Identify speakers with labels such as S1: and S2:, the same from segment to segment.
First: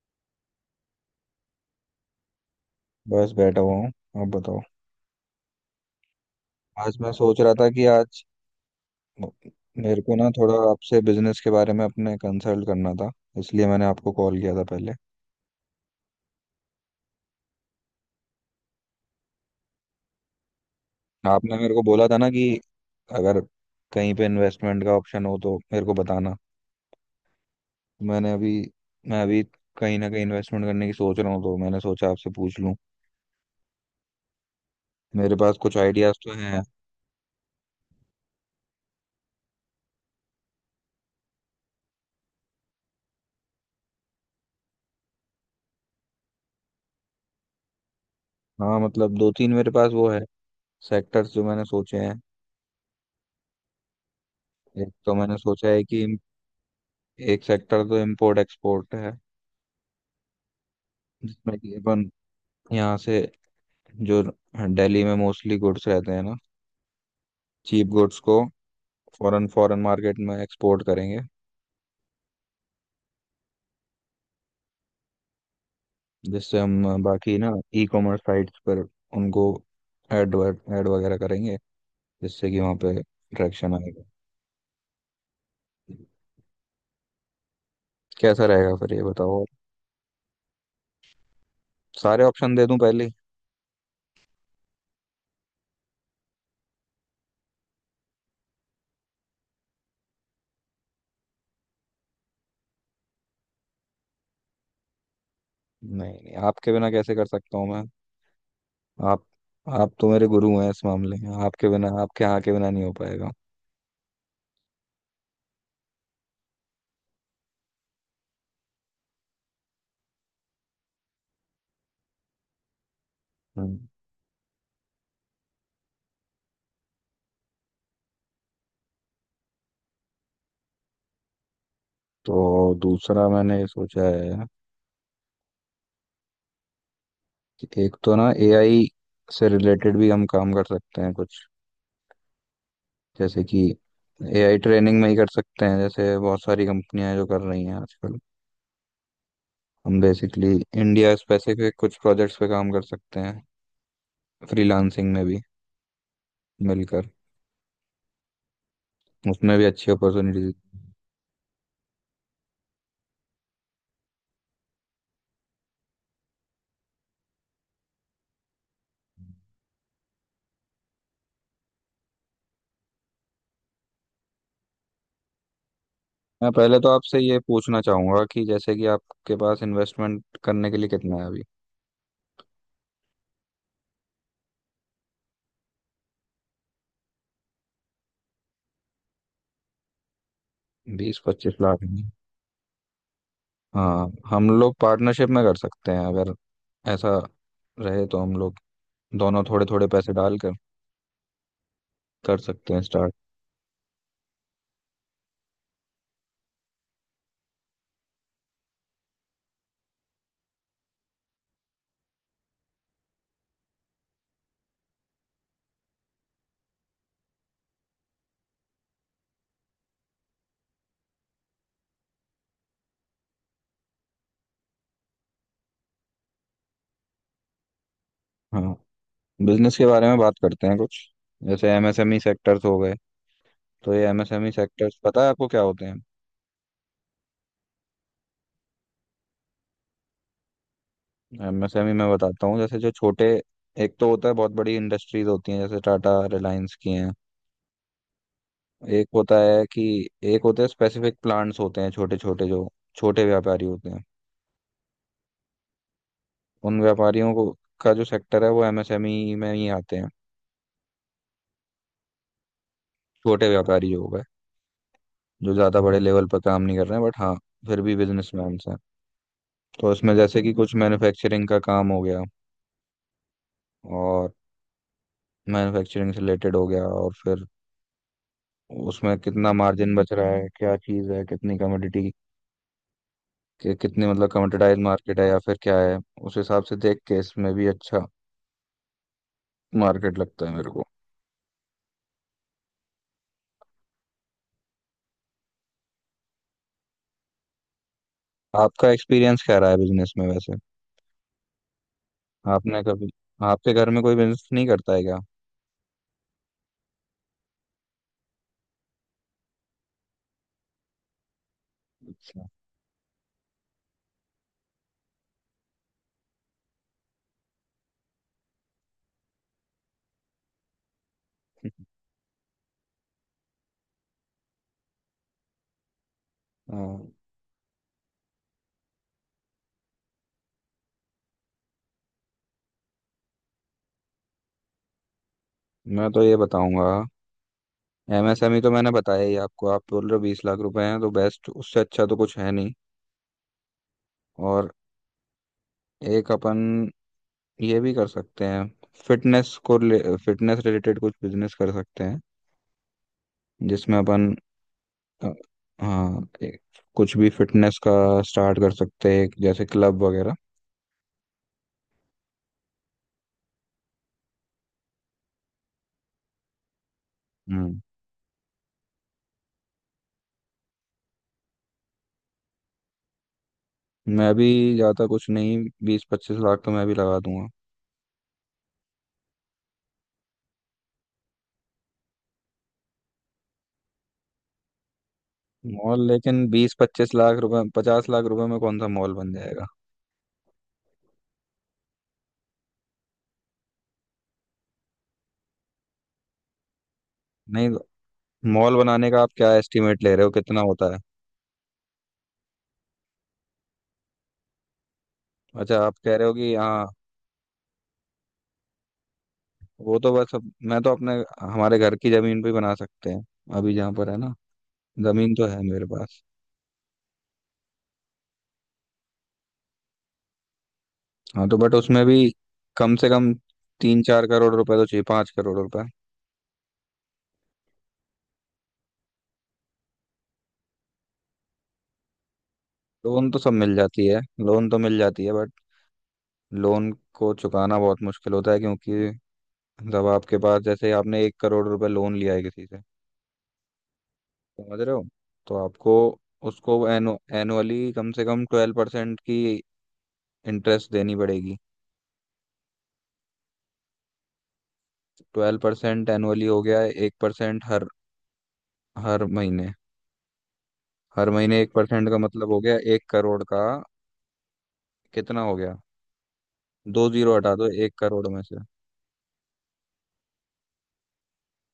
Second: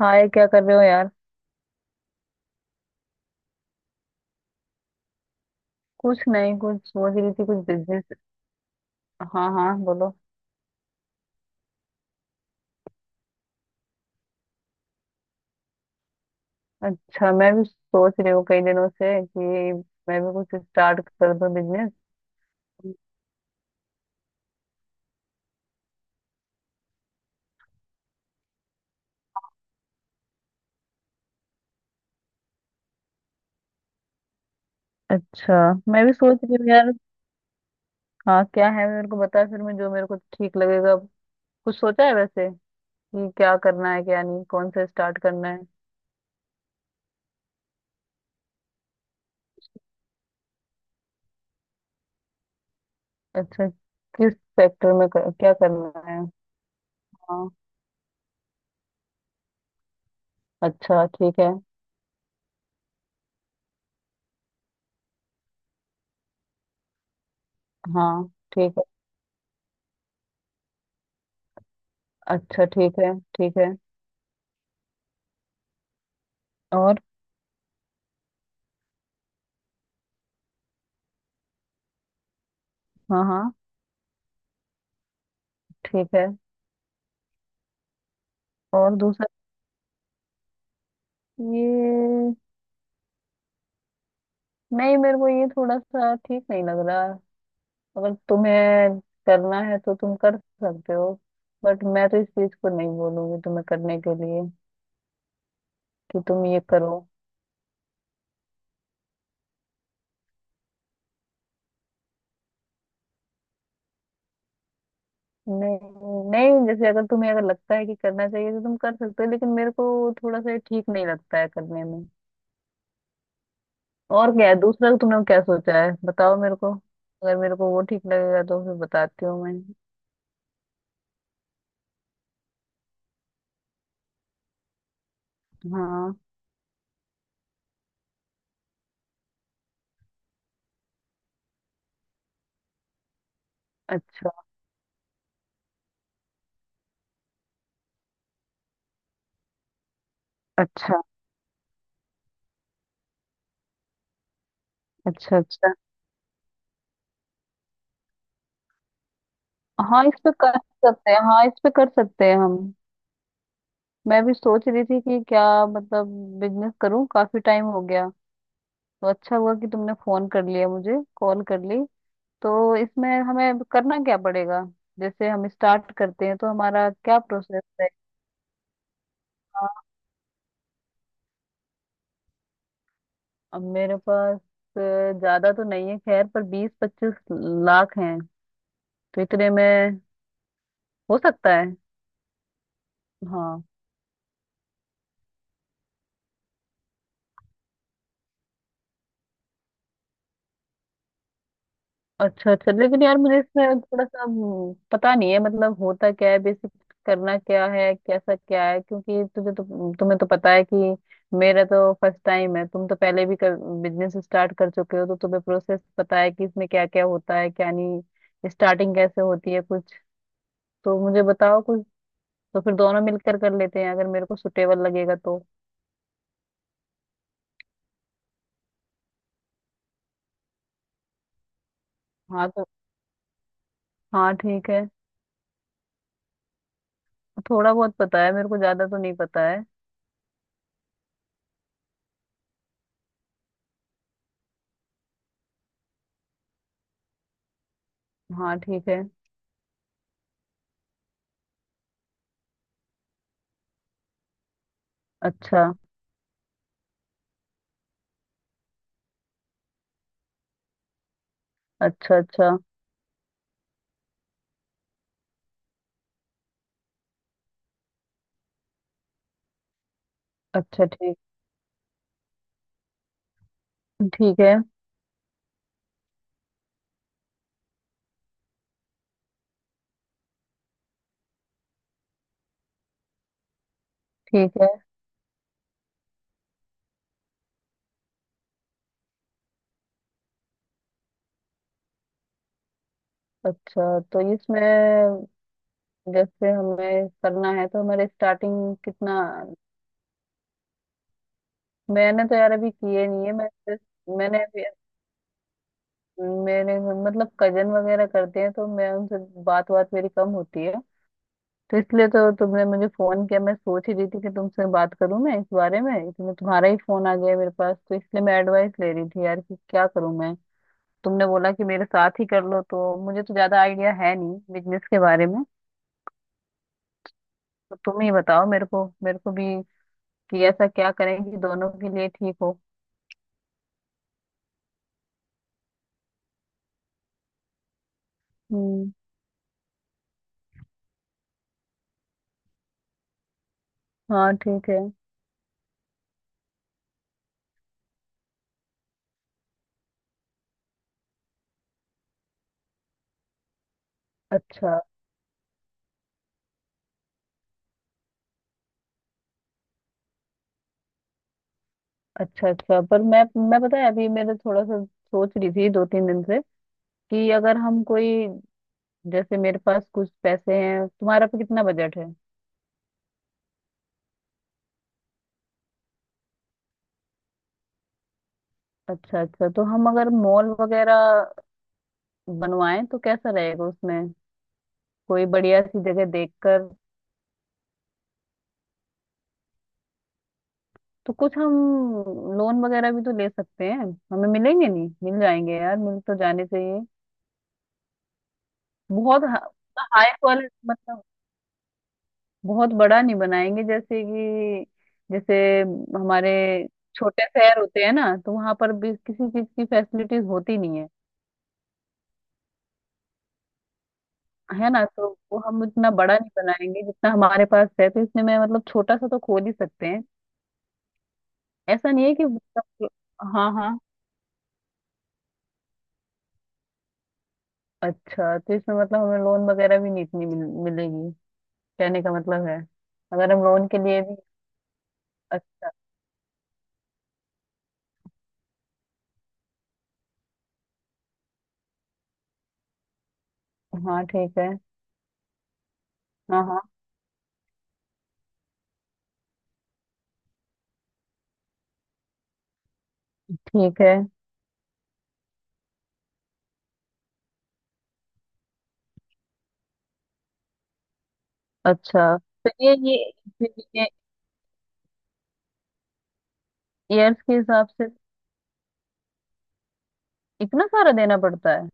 S1: हाय, क्या कर रहे हो यार।
S2: बस बैठा हुआ हूँ। आप बताओ।
S1: कुछ नहीं, कुछ
S2: आज मैं
S1: सोच रही
S2: सोच
S1: थी,
S2: रहा
S1: कुछ
S2: था कि
S1: बिजनेस।
S2: म-
S1: हाँ हाँ,
S2: मेरे
S1: बोलो।
S2: को ना थोड़ा आपसे बिजनेस के बारे में अपने कंसल्ट करना था। इसलिए मैंने आपको कॉल किया था पहले।
S1: अच्छा, मैं भी सोच रही हूँ कई दिनों से कि मैं भी कुछ स्टार्ट कर दूँ
S2: आपने मेरे को
S1: बिजनेस।
S2: बोला था ना कि अगर कहीं पे इन्वेस्टमेंट का ऑप्शन हो तो मेरे को बताना। मैंने अभी मैं अभी कहीं ना कहीं इन्वेस्टमेंट करने की सोच रहा हूँ, तो मैंने सोचा आपसे पूछ लूँ। मेरे
S1: अच्छा,
S2: पास कुछ
S1: मैं भी
S2: आइडियाज तो
S1: सोच रही
S2: हैं।
S1: हूँ यार। हाँ, क्या है, मेरे को बता, फिर मैं जो मेरे को ठीक लगेगा। कुछ सोचा है वैसे कि क्या करना है, क्या नहीं, कौन से स्टार्ट करना है।
S2: हाँ मतलब दो तीन मेरे पास वो है सेक्टर्स जो मैंने सोचे हैं।
S1: अच्छा। किस
S2: एक
S1: सेक्टर में
S2: तो मैंने
S1: क्या
S2: सोचा है कि
S1: करना है।
S2: एक
S1: हाँ।
S2: सेक्टर तो इम्पोर्ट एक्सपोर्ट है,
S1: अच्छा ठीक है।
S2: जिसमें कि अपन यहाँ से जो दिल्ली में मोस्टली गुड्स रहते हैं ना चीप गुड्स
S1: हाँ
S2: को
S1: ठीक है।
S2: फॉरेन फॉरेन मार्केट में एक्सपोर्ट करेंगे।
S1: अच्छा ठीक है, ठीक है।
S2: जिससे
S1: और।
S2: हम बाकी ना ई कॉमर्स साइट्स पर उनको एड एड वगैरह करेंगे, जिससे कि वहाँ पे
S1: हाँ हाँ।
S2: ट्रैक्शन आएगा।
S1: ठीक है।
S2: कैसा रहेगा फिर
S1: और
S2: ये
S1: दूसरा
S2: बताओ? सारे
S1: ये।
S2: ऑप्शन दे दूं पहले ही?
S1: नहीं, मेरे को ये थोड़ा सा ठीक नहीं लग रहा। अगर तुम्हें करना है तो तुम कर सकते हो, बट मैं तो इस चीज को नहीं बोलूंगी तुम्हें करने के लिए
S2: नहीं
S1: कि
S2: नहीं,
S1: तुम ये
S2: आपके बिना
S1: करो।
S2: कैसे कर सकता हूँ मैं। आप आप तो मेरे गुरु हैं इस मामले में, आपके बिना आपके यहाँ के बिना नहीं हो पाएगा।
S1: नहीं नहीं, जैसे अगर तुम्हें, अगर लगता है कि करना चाहिए तो तुम कर सकते हो, लेकिन मेरे को थोड़ा सा ये ठीक नहीं लगता है करने में।
S2: हम्म,
S1: और क्या है दूसरा, तुमने क्या सोचा है, बताओ मेरे को। अगर मेरे को वो ठीक लगेगा तो फिर बताती हूँ मैं।
S2: तो दूसरा मैंने सोचा है
S1: हाँ।
S2: कि एक तो ना एआई से रिलेटेड भी हम काम कर सकते हैं कुछ। जैसे कि
S1: अच्छा
S2: एआई ट्रेनिंग में ही कर सकते हैं, जैसे बहुत सारी कंपनियां हैं जो कर रही हैं आजकल। हम बेसिकली
S1: अच्छा।
S2: इंडिया स्पेसिफिक कुछ प्रोजेक्ट्स पे काम कर सकते हैं, फ्रीलांसिंग में
S1: अच्छा
S2: भी
S1: अच्छा।
S2: मिलकर। उसमें भी अच्छी
S1: हाँ इस पे
S2: अपॉर्चुनिटीज।
S1: कर सकते हैं, हाँ इस पे कर सकते हैं हम। मैं भी सोच रही थी कि क्या, मतलब बिजनेस करूं, काफी टाइम हो गया। तो अच्छा हुआ कि तुमने फोन कर लिया मुझे, कॉल कर ली। तो इसमें हमें करना क्या पड़ेगा, जैसे हम स्टार्ट करते हैं तो
S2: मैं पहले तो
S1: हमारा
S2: आपसे
S1: क्या
S2: ये
S1: प्रोसेस
S2: पूछना चाहूंगा कि जैसे कि आपके पास
S1: रहेगा।
S2: इन्वेस्टमेंट करने के लिए कितना है अभी।
S1: अब मेरे पास ज्यादा तो नहीं है खैर, पर 20-25 लाख हैं, तो इतने में हो
S2: बीस पच्चीस
S1: सकता है।
S2: लाख
S1: हाँ।
S2: हाँ हम लोग पार्टनरशिप में कर सकते हैं, अगर ऐसा रहे तो हम लोग दोनों थोड़े थोड़े पैसे डाल कर कर
S1: अच्छा अच्छा,
S2: सकते हैं
S1: लेकिन
S2: स्टार्ट।
S1: यार मुझे इसमें थोड़ा सा पता नहीं है, मतलब होता क्या है बेसिक, करना क्या है, कैसा क्या है, क्योंकि तुझे तो, तुम्हें तो पता है कि मेरा तो फर्स्ट टाइम है। तुम तो पहले भी बिजनेस स्टार्ट कर चुके हो, तो तुम्हें प्रोसेस पता है कि इसमें क्या क्या होता है, क्या नहीं, स्टार्टिंग कैसे होती है कुछ। तो मुझे बताओ कुछ, तो फिर दोनों मिलकर कर लेते हैं, अगर मेरे को सुटेबल लगेगा तो।
S2: हाँ बिजनेस के बारे में बात करते हैं कुछ। जैसे एमएसएमई
S1: हाँ
S2: सेक्टर्स
S1: तो
S2: हो गए। तो ये
S1: हाँ
S2: एमएसएमई
S1: ठीक है।
S2: सेक्टर्स पता है आपको क्या होते हैं?
S1: थोड़ा बहुत पता है मेरे को, ज्यादा तो नहीं पता है।
S2: एमएसएमई मैं बताता हूँ, जैसे जो छोटे, एक तो होता है बहुत बड़ी इंडस्ट्रीज होती हैं जैसे टाटा रिलायंस की हैं।
S1: हाँ ठीक है।
S2: एक होता है कि एक होते हैं स्पेसिफिक प्लांट्स होते हैं छोटे छोटे, जो छोटे व्यापारी होते हैं।
S1: अच्छा
S2: उन व्यापारियों को का जो सेक्टर है वो एमएसएमई में ही आते हैं।
S1: अच्छा। अच्छा
S2: छोटे व्यापारी जो हो गए, जो ज़्यादा बड़े लेवल पर काम नहीं कर रहे हैं, बट हाँ फिर भी बिजनेसमैन हैं। तो इसमें जैसे कि कुछ
S1: अच्छा। ठीक
S2: मैन्युफैक्चरिंग का काम हो गया और
S1: ठीक है।
S2: मैन्युफैक्चरिंग से रिलेटेड हो गया, और फिर उसमें कितना मार्जिन बच रहा है, क्या चीज़ है, कितनी कमोडिटी, कितनी मतलब
S1: ठीक है।
S2: कमोडिटाइज मार्केट है या फिर क्या है। उस हिसाब से देख के इसमें भी अच्छा मार्केट लगता है मेरे को।
S1: अच्छा तो इसमें जैसे हमें करना है, तो हमारे स्टार्टिंग
S2: आपका
S1: कितना।
S2: एक्सपीरियंस क्या रहा है बिजनेस में वैसे?
S1: मैंने तो यार अभी
S2: आपने
S1: किए
S2: कभी
S1: नहीं है, मैं
S2: आपके घर में कोई
S1: मैंने
S2: बिजनेस
S1: अभी,
S2: नहीं करता है क्या?
S1: मेरे मतलब कजन वगैरह करते हैं, तो मैं उनसे बात बात मेरी कम होती है। तो इसलिए तो
S2: अच्छा।
S1: तुमने मुझे फोन किया, मैं सोच ही रही थी कि तुमसे बात करूं मैं इस बारे में, इसमें तुम्हारा ही फोन आ गया मेरे पास। तो इसलिए मैं एडवाइस ले रही थी यार, कि क्या करूं मैं। तुमने बोला कि मेरे साथ ही कर लो, तो मुझे तो ज्यादा आइडिया है नहीं बिजनेस के बारे में।
S2: हाँ,
S1: तो तुम ही बताओ मेरे को, मेरे को भी, कि ऐसा क्या करें कि दोनों के लिए ठीक हो।
S2: मैं तो ये बताऊंगा। एमएसएमई तो मैंने
S1: हम्म।
S2: बताया ही आपको। आप बोल रहे हो 20 लाख रुपए हैं, तो बेस्ट उससे अच्छा तो कुछ है नहीं।
S1: हाँ ठीक
S2: और
S1: है।
S2: एक अपन ये भी कर सकते हैं, फिटनेस को फिटनेस रिलेटेड कुछ बिजनेस कर सकते हैं जिसमें अपन
S1: अच्छा
S2: अ, हाँ कुछ भी फिटनेस का स्टार्ट कर सकते हैं जैसे क्लब वगैरह।
S1: अच्छा अच्छा पर मैं, पता है अभी मेरे थोड़ा सा सोच रही थी 2-3 दिन से कि अगर
S2: हम्म
S1: हम कोई, जैसे मेरे पास कुछ पैसे हैं, तुम्हारा पे कितना बजट है।
S2: मैं भी ज़्यादा कुछ नहीं, 20-25 लाख तो मैं भी लगा दूंगा।
S1: अच्छा अच्छा, तो हम अगर मॉल वगैरह बनवाएं तो कैसा रहेगा उसमें, कोई बढ़िया सी
S2: मॉल?
S1: जगह
S2: लेकिन
S1: देखकर।
S2: 20-25 लाख रुपए 50 लाख रुपए में कौन सा मॉल बन जाएगा?
S1: तो कुछ हम लोन वगैरह भी तो ले सकते हैं, हमें मिलेंगे, नहीं मिल जाएंगे यार, मिल तो जाने चाहिए।
S2: नहीं, मॉल बनाने का
S1: बहुत
S2: आप क्या एस्टिमेट
S1: हाई
S2: ले रहे हो कितना
S1: क्वालिटी
S2: होता है?
S1: मतलब, बहुत बड़ा नहीं बनाएंगे, जैसे कि, जैसे
S2: अच्छा आप कह रहे
S1: हमारे
S2: हो कि हाँ,
S1: छोटे शहर होते हैं ना, तो वहां पर भी किसी चीज की
S2: वो तो
S1: फैसिलिटीज
S2: बस। अब
S1: होती नहीं
S2: मैं
S1: है,
S2: तो अपने हमारे घर की जमीन पे ही बना सकते हैं, अभी जहाँ पर है ना।
S1: है ना, तो
S2: जमीन
S1: वो
S2: तो है
S1: हम
S2: मेरे
S1: इतना बड़ा
S2: पास।
S1: नहीं बनाएंगे, जितना हमारे पास है तो इसमें मैं मतलब छोटा सा तो खोल ही सकते हैं।
S2: हाँ तो बट
S1: ऐसा
S2: उसमें
S1: नहीं है
S2: भी
S1: कि मतलब।
S2: कम से कम
S1: हाँ हाँ।
S2: 3-4 करोड़ रुपए तो चाहिए, 5 करोड़ रुपए।
S1: अच्छा तो इसमें मतलब हमें लोन वगैरह भी नहीं इतनी मिलेगी, कहने का मतलब है,
S2: लोन
S1: अगर
S2: तो
S1: हम
S2: सब
S1: लोन
S2: मिल
S1: के लिए
S2: जाती
S1: भी।
S2: है। लोन तो मिल जाती है बट
S1: अच्छा।
S2: लोन को चुकाना बहुत मुश्किल होता है, क्योंकि जब आपके पास, जैसे आपने 1 करोड़ रुपए लोन लिया है किसी से,
S1: हाँ ठीक है।
S2: समझ रहे हो, तो आपको
S1: हाँ हाँ
S2: उसको एनुअली कम से कम 12% की इंटरेस्ट देनी पड़ेगी।
S1: ठीक है।
S2: 12% एनुअली हो गया है, 1% हर हर महीने। हर महीने 1%
S1: अच्छा
S2: का
S1: तो
S2: मतलब हो
S1: ये
S2: गया
S1: ये
S2: 1 करोड़
S1: फिर
S2: का
S1: ये
S2: कितना हो गया? दो
S1: ईयर्स के
S2: जीरो हटा
S1: हिसाब
S2: दो
S1: से
S2: 1 करोड़ में से।
S1: इतना सारा देना पड़ता है।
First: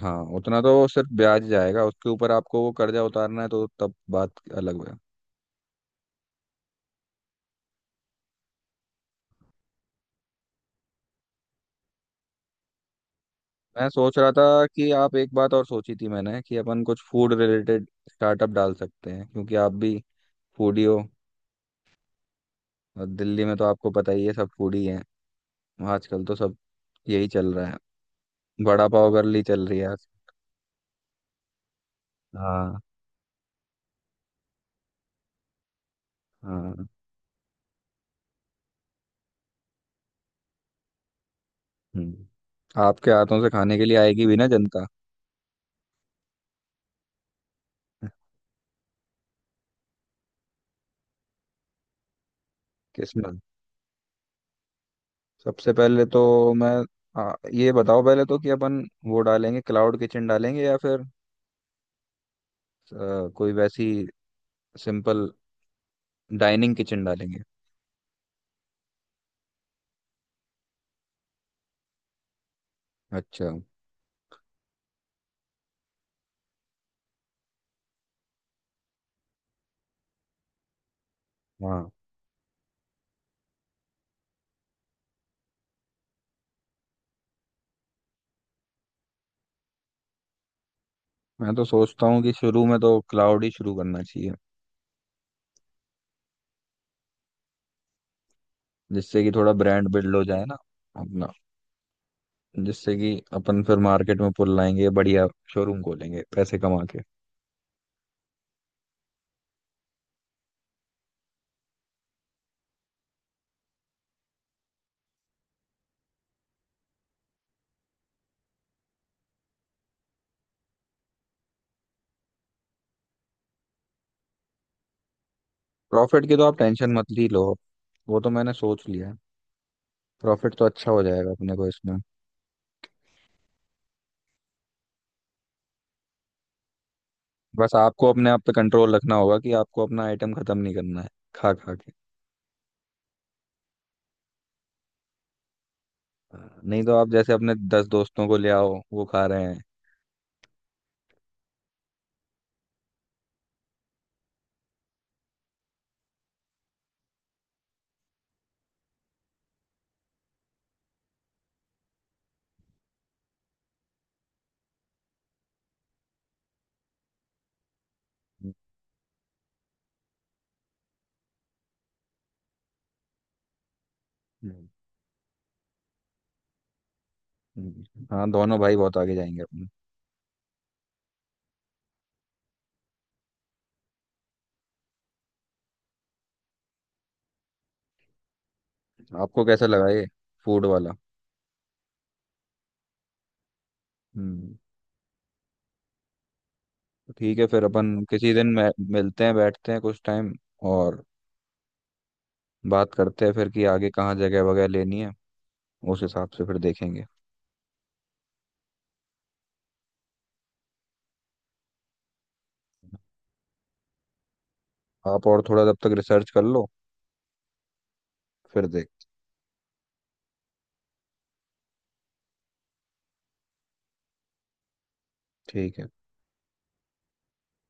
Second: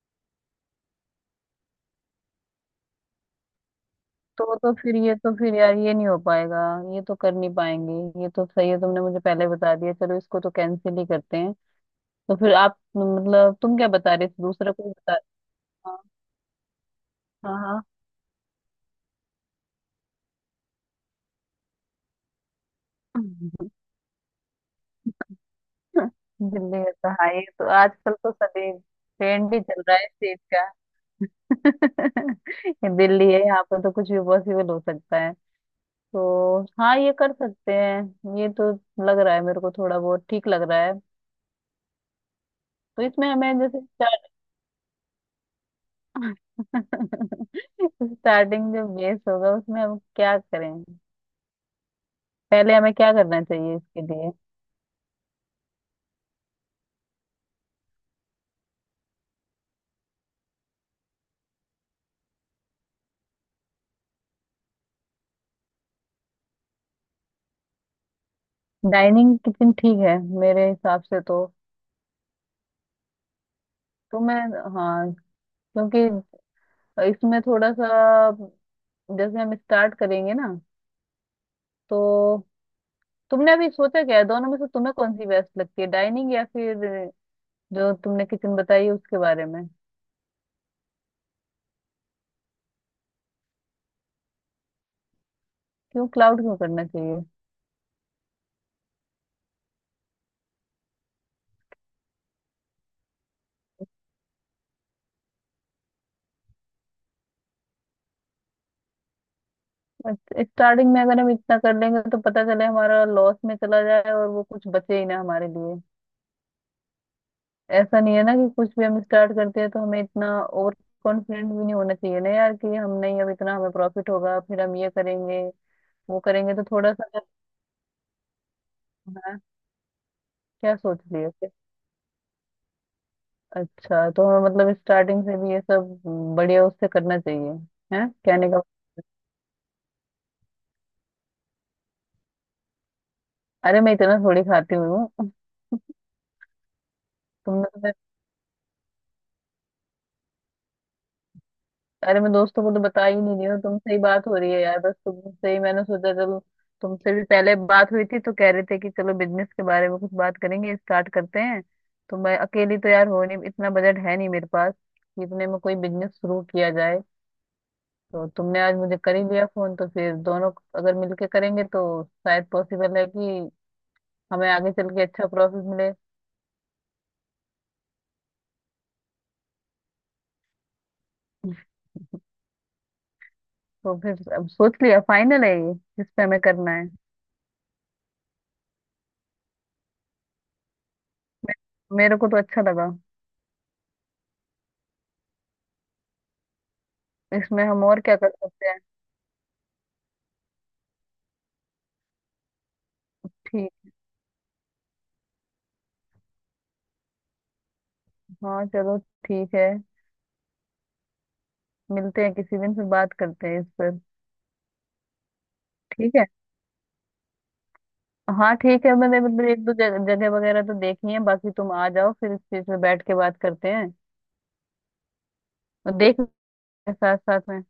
S2: हाँ उतना तो सिर्फ ब्याज जाएगा, उसके ऊपर आपको वो कर्जा उतारना है तो तब बात
S1: तो
S2: अलग है।
S1: फिर ये, तो फिर यार ये नहीं हो पाएगा, ये तो कर नहीं पाएंगे। ये तो सही है तुमने मुझे पहले बता दिया, चलो इसको तो कैंसिल ही करते हैं। तो फिर आप मतलब तुम क्या
S2: मैं
S1: बता
S2: सोच
S1: रहे
S2: रहा
S1: थे,
S2: था
S1: दूसरा कोई
S2: कि आप,
S1: बता।
S2: एक बात और सोची
S1: हाँ।
S2: थी मैंने, कि अपन कुछ फूड
S1: हाँ।
S2: रिलेटेड स्टार्टअप डाल सकते हैं, क्योंकि आप भी फूडी हो। और दिल्ली में तो आपको पता ही है सब फूडी हैं
S1: हाँ।
S2: आजकल, तो सब
S1: दिल्ली का तो
S2: यही
S1: हाँ, ये
S2: चल रहा
S1: तो
S2: है।
S1: आजकल तो सभी
S2: वड़ा पाव गर्ली
S1: ट्रेंड भी
S2: चल रही
S1: चल
S2: है
S1: रहा है
S2: आज।
S1: इस चीज का।
S2: हाँ
S1: ये दिल्ली है, यहाँ पर तो कुछ भी पॉसिबल हो सकता है। तो
S2: हाँ।
S1: हाँ ये कर सकते हैं ये तो, लग रहा है मेरे को थोड़ा बहुत ठीक लग रहा है।
S2: हम्म।
S1: तो
S2: आपके
S1: इसमें
S2: हाथों से
S1: हमें
S2: खाने
S1: जैसे
S2: के लिए आएगी
S1: स्टार्ट,
S2: भी ना जनता।
S1: स्टार्टिंग जो बेस होगा उसमें हम क्या करें, पहले हमें क्या
S2: किस्मत।
S1: करना चाहिए इसके लिए।
S2: सबसे पहले तो मैं ये बताओ पहले तो कि अपन वो डालेंगे क्लाउड किचन डालेंगे या फिर कोई वैसी सिंपल डाइनिंग किचन डालेंगे।
S1: डाइनिंग किचन ठीक है मेरे हिसाब से तो।
S2: अच्छा।
S1: तो मैं। हाँ। क्योंकि इसमें थोड़ा सा, जैसे हम स्टार्ट करेंगे ना
S2: हाँ
S1: तो, तुमने अभी सोचा क्या है दोनों में से तुम्हें कौन सी बेस्ट लगती है, डाइनिंग या फिर जो तुमने किचन बताई उसके बारे में।
S2: मैं तो सोचता हूँ कि शुरू में तो क्लाउड ही शुरू करना चाहिए,
S1: क्यों क्लाउड क्यों करना चाहिए।
S2: जिससे कि थोड़ा ब्रांड बिल्ड हो जाए ना अपना, जिससे कि अपन फिर मार्केट में पुल लाएंगे बढ़िया, शोरूम खोलेंगे पैसे कमा के।
S1: स्टार्टिंग में अगर हम इतना कर लेंगे तो पता चले हमारा लॉस में चला जाए और वो कुछ बचे ही ना हमारे लिए। ऐसा नहीं है ना कि कुछ भी हम स्टार्ट करते हैं तो हमें इतना ओवर कॉन्फिडेंट भी नहीं होना चाहिए ना यार, कि हम नहीं, अब इतना हमें प्रॉफिट होगा फिर हम ये करेंगे, वो
S2: प्रॉफिट की तो
S1: करेंगे।
S2: आप
S1: तो
S2: टेंशन
S1: थोड़ा सा
S2: मत
S1: अगर-
S2: ही लो। वो तो मैंने सोच लिया है,
S1: हाँ।
S2: प्रॉफिट तो
S1: क्या
S2: अच्छा
S1: सोच
S2: हो जाएगा
S1: लिया फिर?
S2: अपने को इसमें।
S1: अच्छा तो हमें मतलब स्टार्टिंग से भी ये सब बढ़िया उससे करना चाहिए।
S2: बस
S1: है
S2: आपको अपने आप
S1: कहने
S2: पे
S1: का मतलब,
S2: कंट्रोल रखना होगा कि आपको अपना आइटम खत्म नहीं करना है खा खा के।
S1: अरे मैं इतना थोड़ी खाती हुई हूँ।
S2: हाँ, नहीं तो आप जैसे अपने दस
S1: तुमने तो,
S2: दोस्तों को ले आओ वो खा रहे हैं।
S1: अरे मैं दोस्तों को तो बता ही नहीं रही हूँ, तुमसे ही बात हो रही है यार, बस तुमसे ही मैंने सोचा चलो, तुमसे भी पहले बात हुई थी तो कह रहे थे कि चलो बिजनेस के बारे में कुछ बात करेंगे, स्टार्ट करते हैं। तो मैं अकेली तो यार हो नहीं, इतना बजट है नहीं मेरे पास कि इतने में कोई बिजनेस शुरू किया जाए। तो
S2: हम्म,
S1: तुमने आज मुझे कर ही लिया फोन तो फिर दोनों अगर मिलके करेंगे तो शायद पॉसिबल है कि हमें आगे चल के अच्छा प्रॉफिट मिले।
S2: हाँ दोनों भाई बहुत आगे जाएंगे अपने।
S1: तो फिर अब सोच लिया, फाइनल है ये जिस पे हमें करना है।
S2: आपको कैसा लगा ये फूड वाला?
S1: मेरे को तो अच्छा लगा।
S2: हम्म। तो ठीक है
S1: इसमें
S2: फिर
S1: हम
S2: अपन
S1: और क्या कर
S2: किसी दिन
S1: सकते
S2: मिलते हैं बैठते हैं कुछ टाइम और बात करते हैं फिर कि
S1: हैं।
S2: आगे कहाँ जगह वगैरह लेनी है, उस हिसाब से फिर देखेंगे।
S1: हाँ चलो ठीक है, मिलते हैं किसी दिन फिर बात करते हैं इस पर।
S2: आप और थोड़ा तब तक
S1: ठीक है,
S2: रिसर्च कर लो,
S1: हाँ
S2: फिर
S1: ठीक
S2: देख।
S1: है, मैंने मतलब एक दो जगह वगैरह तो देखी है, बाकी तुम आ जाओ फिर इस चीज पे बैठ के बात करते हैं,
S2: ठीक है।
S1: और देख लेंगे साथ साथ में।